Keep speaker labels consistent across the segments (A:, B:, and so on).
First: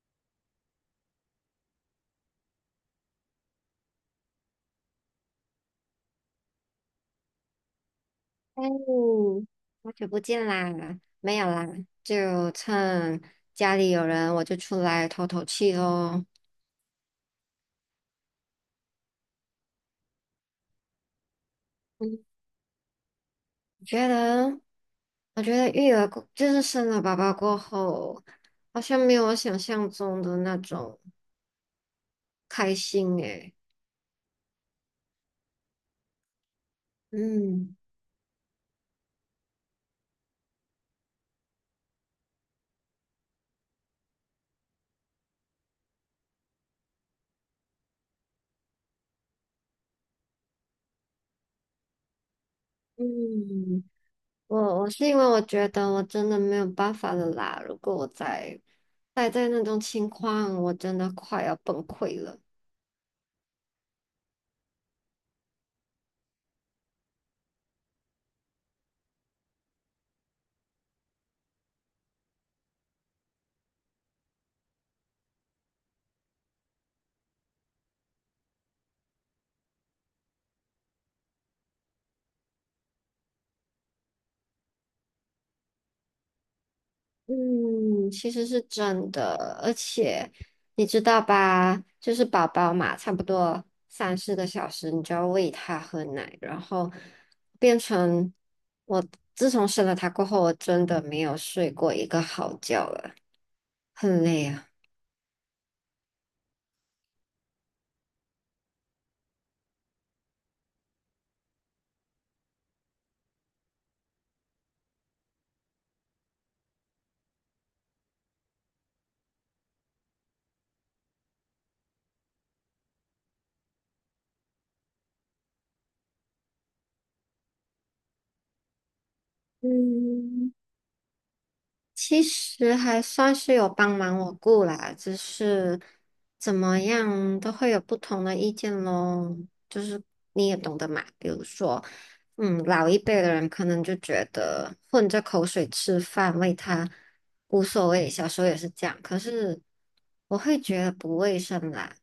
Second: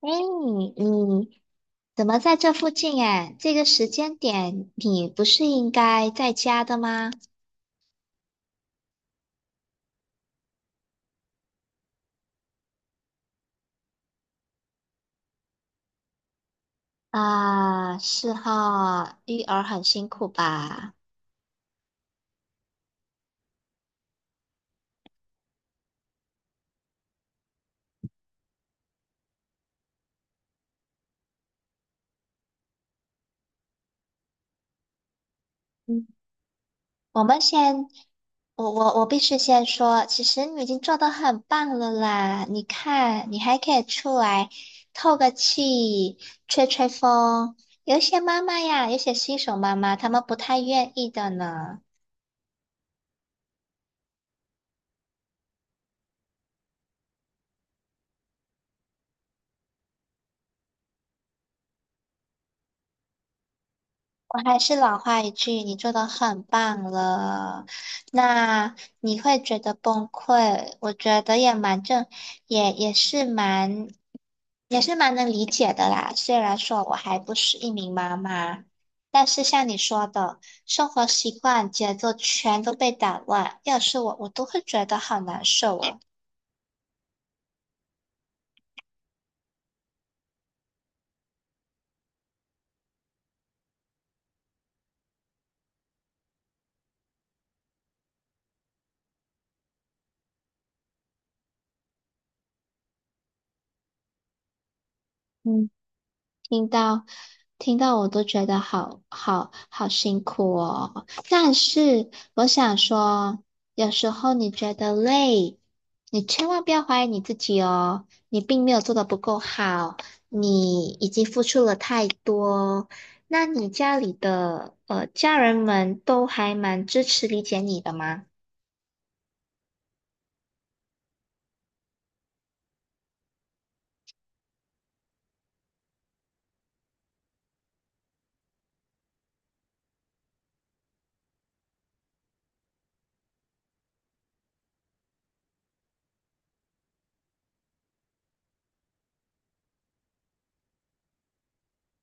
A: 哎，你怎么在这附近？哎，这个时间点你不是应该在家的吗？
B: 嗯，好久不见啦，没有啦，就趁家里有人，我就出来透透气喽。
A: 啊，是哈，育儿很辛苦吧？
B: 嗯，我觉得，我觉得育儿过，就是生了宝宝过后，好像没有我想象中的那种开心诶。
A: 嗯，我们
B: 嗯
A: 先，我必须先说，其实你已经做得很棒了啦。你看，你还可以出来透个气，吹吹风。有一些妈妈呀，有些新手妈妈，她们不太愿意的呢。
B: 嗯，我是因为我觉得我真的没有办法了啦，如果我再待在那种情况，我真的快要崩溃了。
A: 我还是老话一句，你做的很棒了。那你会觉得崩溃，我觉得也蛮正，也也是蛮，也是蛮能理解的啦。虽然说我还不是一名妈妈，但是像你说的，生活习惯、节奏全都被打乱，要是我，我都会觉得好难受哦。
B: 嗯，其实是真的，而且你知道吧，就是宝宝嘛，差不多三四个小时，你就要喂他喝奶，然后变成我自从生了他过后，我真的没有睡过一个好觉了，很累啊。
A: 听到听到我都觉得好辛苦哦。但是我想说，有时候你觉得累，你千万不要怀疑你自己哦。你并没有做的不够好，你已经付出了太多。那你家里的家人们都还蛮支持理解你的吗？
B: 嗯。其实还算是有帮忙我顾啦，只是怎么样都会有不同的意见咯。就是你也懂得嘛，比如说，老一辈的人可能就觉得混着口水吃饭，为他无所谓，小时候也是这样。可是我会觉得不卫生啦。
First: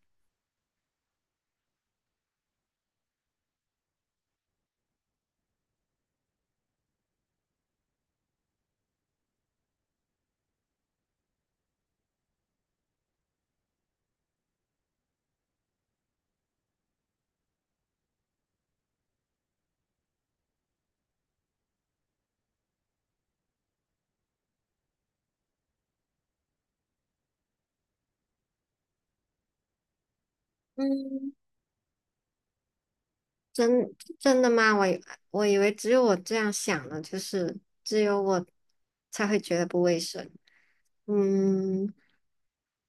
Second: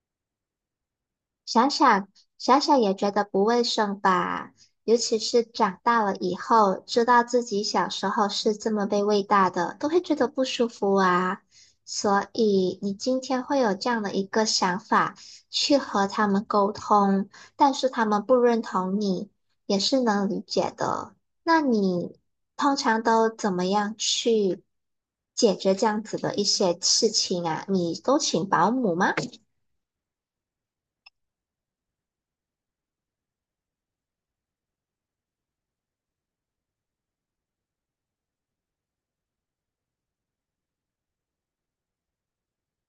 A: 想想想想也觉得不卫生吧，尤其是长大了以后，知道自己小时候是这么被喂大的，都会觉得不舒服啊。所以你今天会有这样的一个想法，去和他们沟通，但是他们不认同你，也是能理解的。那你通常都怎么样去解决这样子的一些事情啊？你都请保姆吗？
B: 嗯，真真的吗？我以为只有我这样想呢，就是只有我才会觉得不卫生。嗯，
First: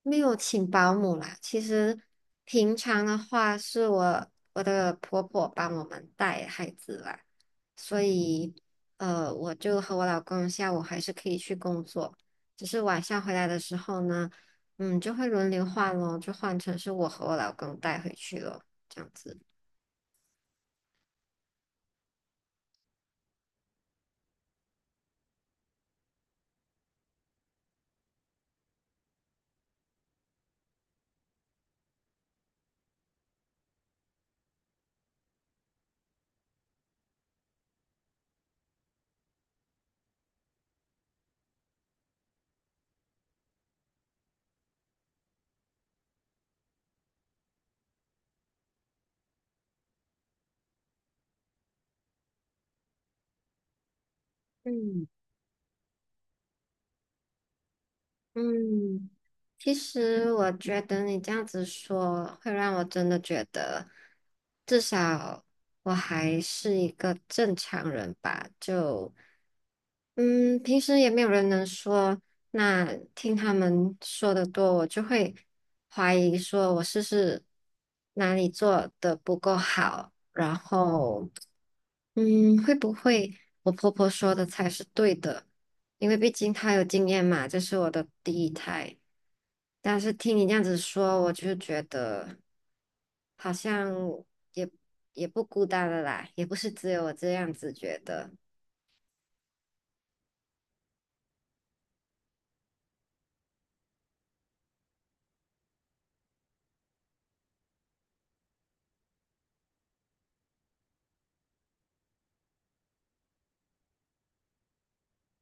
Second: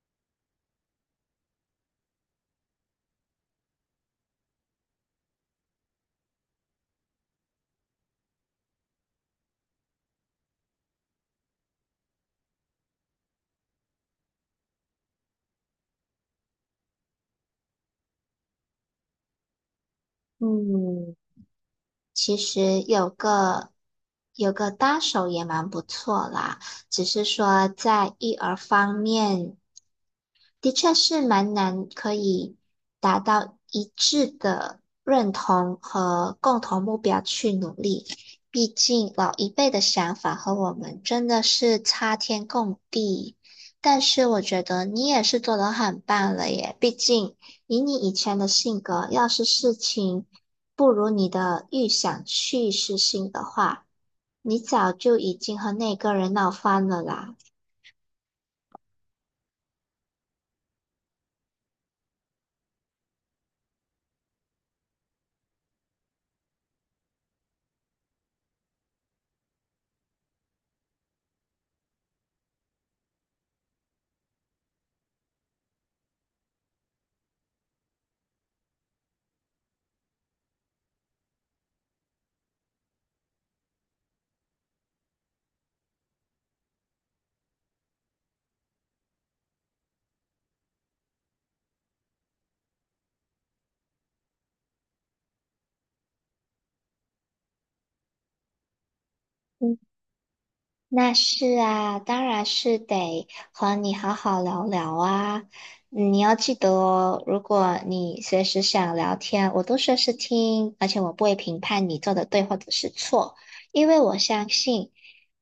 B: 没有请保姆啦。其实平常的话，是我的婆婆帮我们带孩子啦，所以我就和我老公下午还是可以去工作，只是晚上回来的时候呢，就会轮流换咯，就换成是我和我老公带回去咯，这样子。
A: 嗯，其实有个搭手也蛮不错啦，只是说在育儿方面，的确是蛮难可以达到一致的认同和共同目标去努力。毕竟老一辈的想法和我们真的是差天共地。但是我觉得你也是做得很棒了耶，毕竟以你以前的性格，要是事情不如你的预想去实行的话，你早
B: 嗯。
A: 就已经和那个人闹翻了啦。
B: 嗯，其实我觉得你这样子说，会让我真的觉得，至少我还是一个正常人吧。就，嗯，平时也没有人能说，那听他们说的多，我就会怀疑说我是不是哪里做的不够好，然后，会不会我婆婆说的才是对的？因为毕竟他有经验嘛，这是我的第一胎。但是听你这样子说，我就觉得好像也也不孤单了啦，也不是只有我这样子觉得。
A: 嗯，那是啊，当然是得和你好好聊聊啊。嗯，你要记得哦，如果你随时想聊天，我都随时听，而且我不会评判你做的对或者是错，因为我相信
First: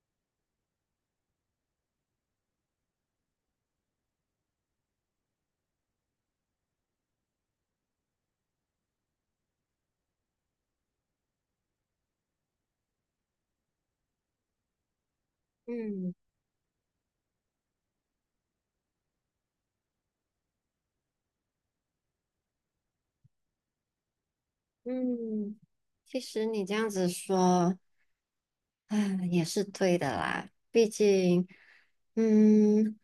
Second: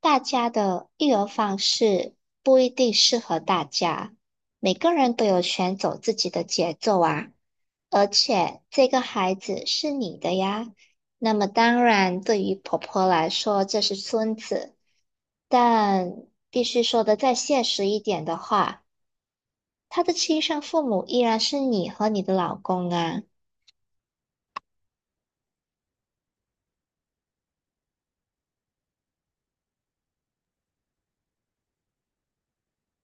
A: 大家的育儿方式不一定适合大家，每个人都有权走自己的节奏啊。而且这个孩子是你的呀，那么当然，对于婆婆来说，这是孙子。
B: 嗯
A: 但必须说的再现实一点的话，他的亲生父母依然是你和你的老公啊。
B: 嗯，其实你这样子说，嗯，也是对的啦，毕竟，嗯，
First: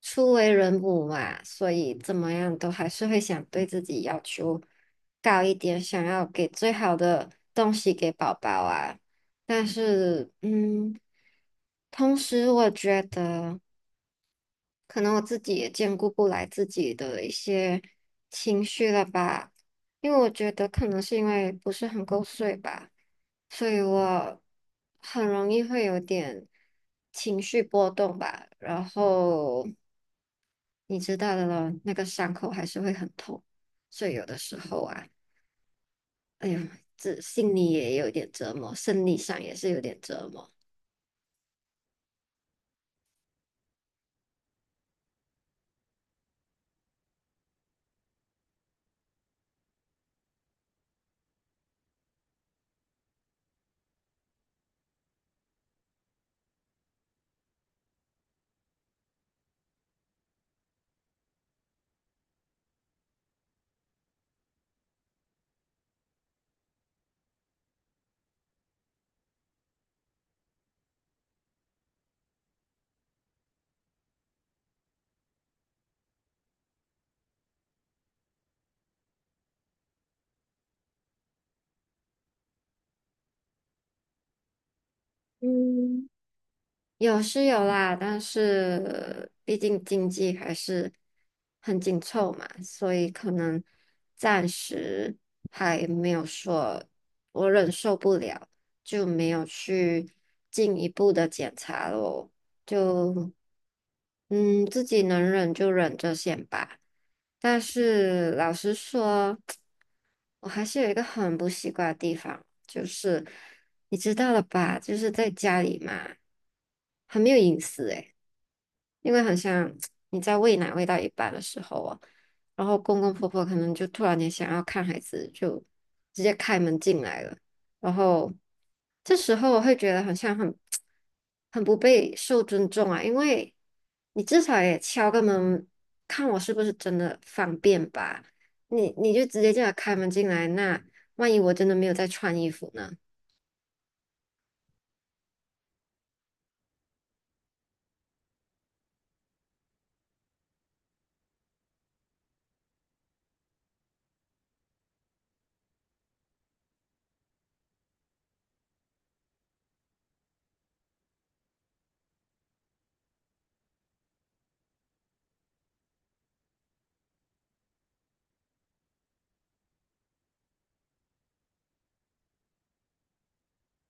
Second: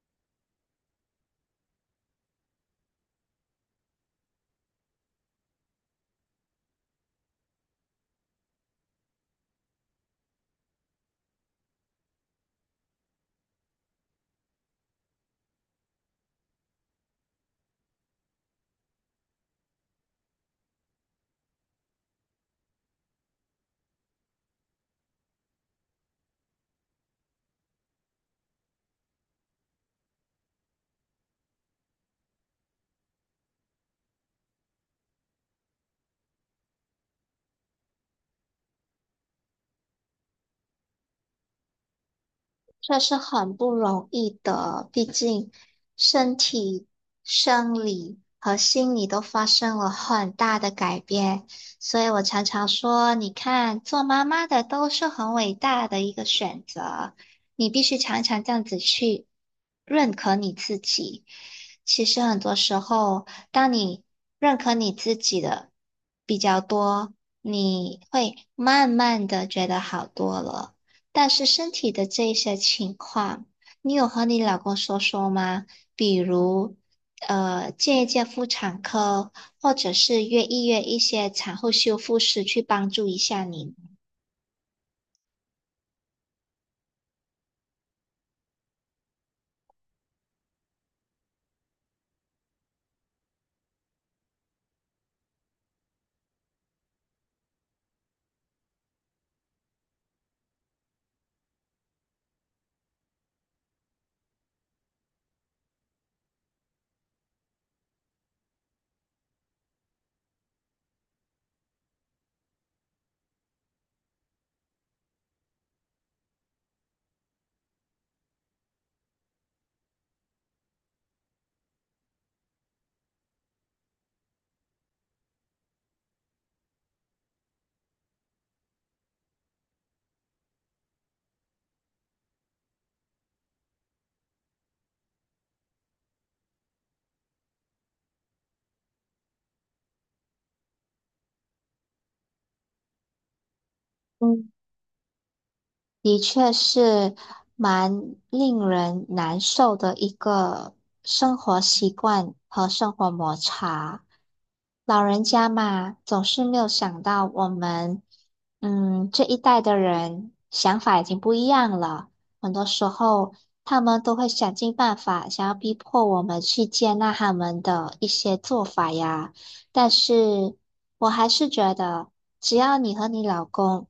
B: 初为人母嘛，所以怎么样都还是会想对自己要求高一点，想要给最好的东西给宝宝啊。但是，同时我觉得。可能我自己也兼顾不来自己的一些情绪了吧，因为我觉得可能是因为不是很够睡吧，所以我很容易会有点情绪波动吧，然后你知道的了，那个伤口还是会很痛，所以有的时候啊，哎呦，这心里也有点折磨，生理上也是有点折磨。
A: 这是很不容易的，毕竟身体、生理和心理都发生了很大的改变，所以我常常说，你看，做妈妈的都是很伟大的一个选择，你必须常常这样子去认可你自己。其实很多时候，当你认可你自己的比较多，你会慢慢的觉得好多了。但是身体的这些情况，你有和你老公说说吗？比如，见一见妇产科，或者是约一些产后修复师去帮助一下你。
B: 嗯，有是有啦，但是毕竟经济还是很紧凑嘛，所以可能暂时还没有说我忍受不了，就没有去进一步的检查咯。就自己能忍就忍着先吧。但是老实说，我还是有一个很不习惯的地方，就是。你知道了吧？就是在家里嘛，很没有隐私诶，因为好像 你在喂奶喂到一半的时候哦，然后公公婆婆可能就突然间想要看孩子，就直接开门进来了，然后这时候我会觉得好像很 很不被受尊重啊，因为你至少也敲个门，看我是不是真的方便吧？你就直接这样开门进来，那万一我真的没有在穿衣服呢？
A: 嗯。的确是蛮令人难受的一个生活习惯和生活摩擦。老人家嘛，总是没有想到我们，嗯，这一代的人想法已经不一样了。很多时候，他们都会想尽办法，想要逼迫我们去接纳他们的一些做法呀。但是我还是觉得。只要你和你老公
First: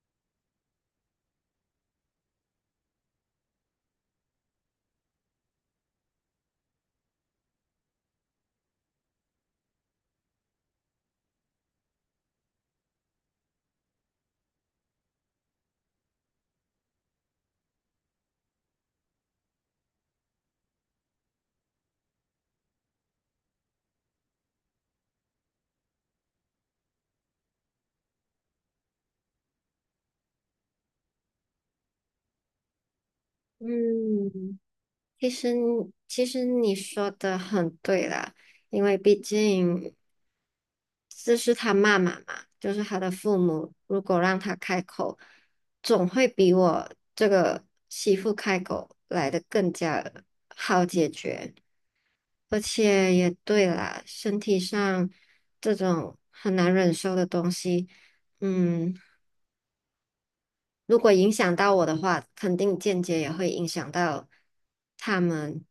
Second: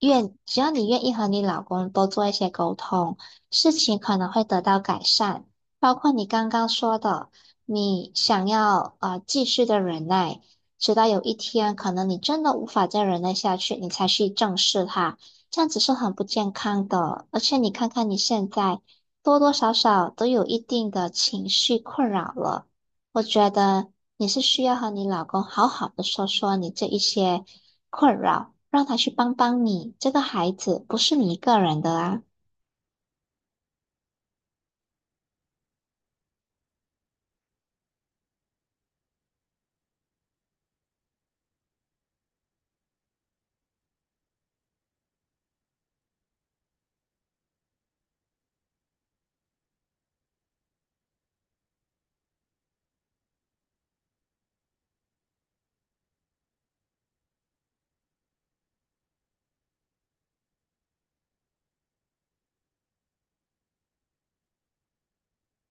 A: 只要你愿意和你老公多做一些沟通，事情可能会得到改善。包括你刚刚说的，你想要继续的忍耐，直到有一天可能你真的无法再忍耐下去，你才去正视它，这样子是很不健康的。而且你看看你现在多多少少都有一定的情绪困扰了。我觉得你是需要和你老公好好的说说你这一些困扰，让他去帮帮你。这个孩子不是你一个人的啊。
B: 嗯，其实其实你说的很对啦，因为毕竟这是他妈妈嘛，就是他的父母，如果让他开口，总会比我这个媳妇开口来的更加好解决，而且也对啦，身体上这种很难忍受的东西，嗯。如果影响到我的话，肯定间接也会影响到他们，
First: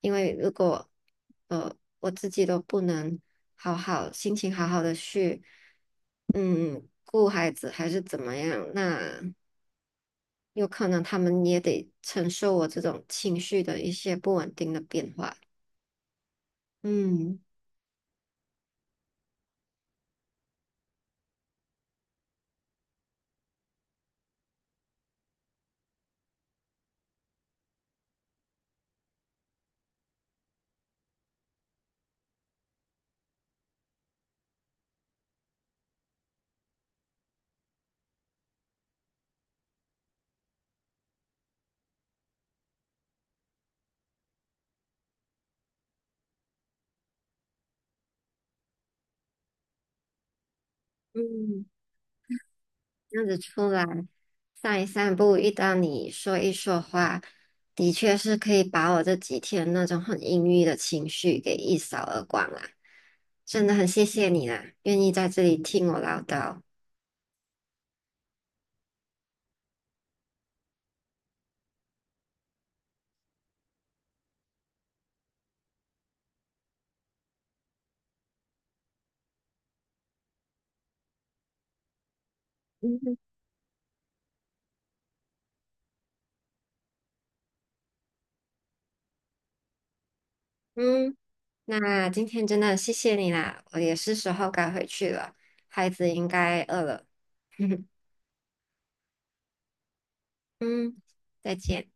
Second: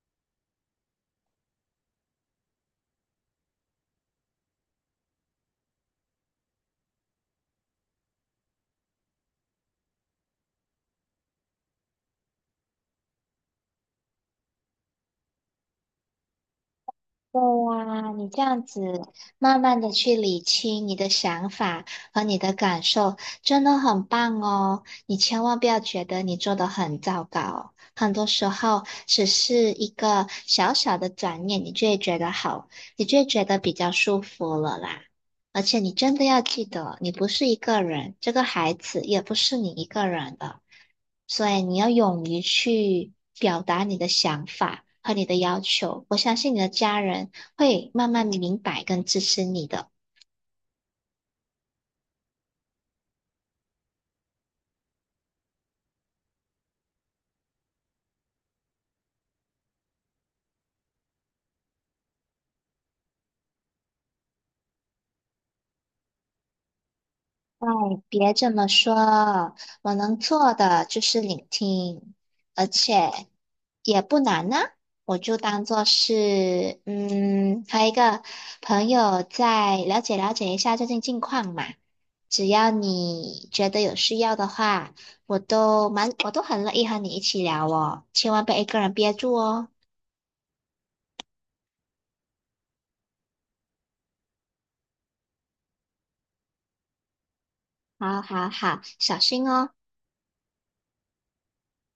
B: 因为如果呃我自己都不能好好心情好好的去顾孩子还是怎么样，那有可能他们也得承受我这种情绪的一些不稳定的变化。嗯。
A: 对呀，你这样子慢慢的去理清你的想法和你的感受，真的很棒哦。你千万不要觉得你做的很糟糕，很多时候只是一个小小的转念，你就会觉得好，你就会觉得比较舒服了啦。而且你真的要记得，你不是一个人，这个孩子也不是你一个人的，所以你要勇于去表达你的想法和你的要求。我相信你的家人会慢慢明白跟支持你的。
B: 嗯。这样子出来散一散步，遇到你说一说话，的确是可以把我这几天那种很阴郁的情绪给一扫而光啦。真的很谢谢你啦，愿意在这里听我唠叨。
A: 哎，别这么说，我能做的就是聆听，而且也不难呢、我就当做是，嗯，和一个朋友在了解了解一下最近近况嘛。只要
B: 嗯哼
A: 你觉得有需要的话，我都很乐意和你一起聊哦，千万别一个人憋住哦。
B: 嗯，那今天真的谢谢你啦，我也是时候该回去了，孩子应该饿了。
A: 好好好，小心哦。
B: 嗯，再见。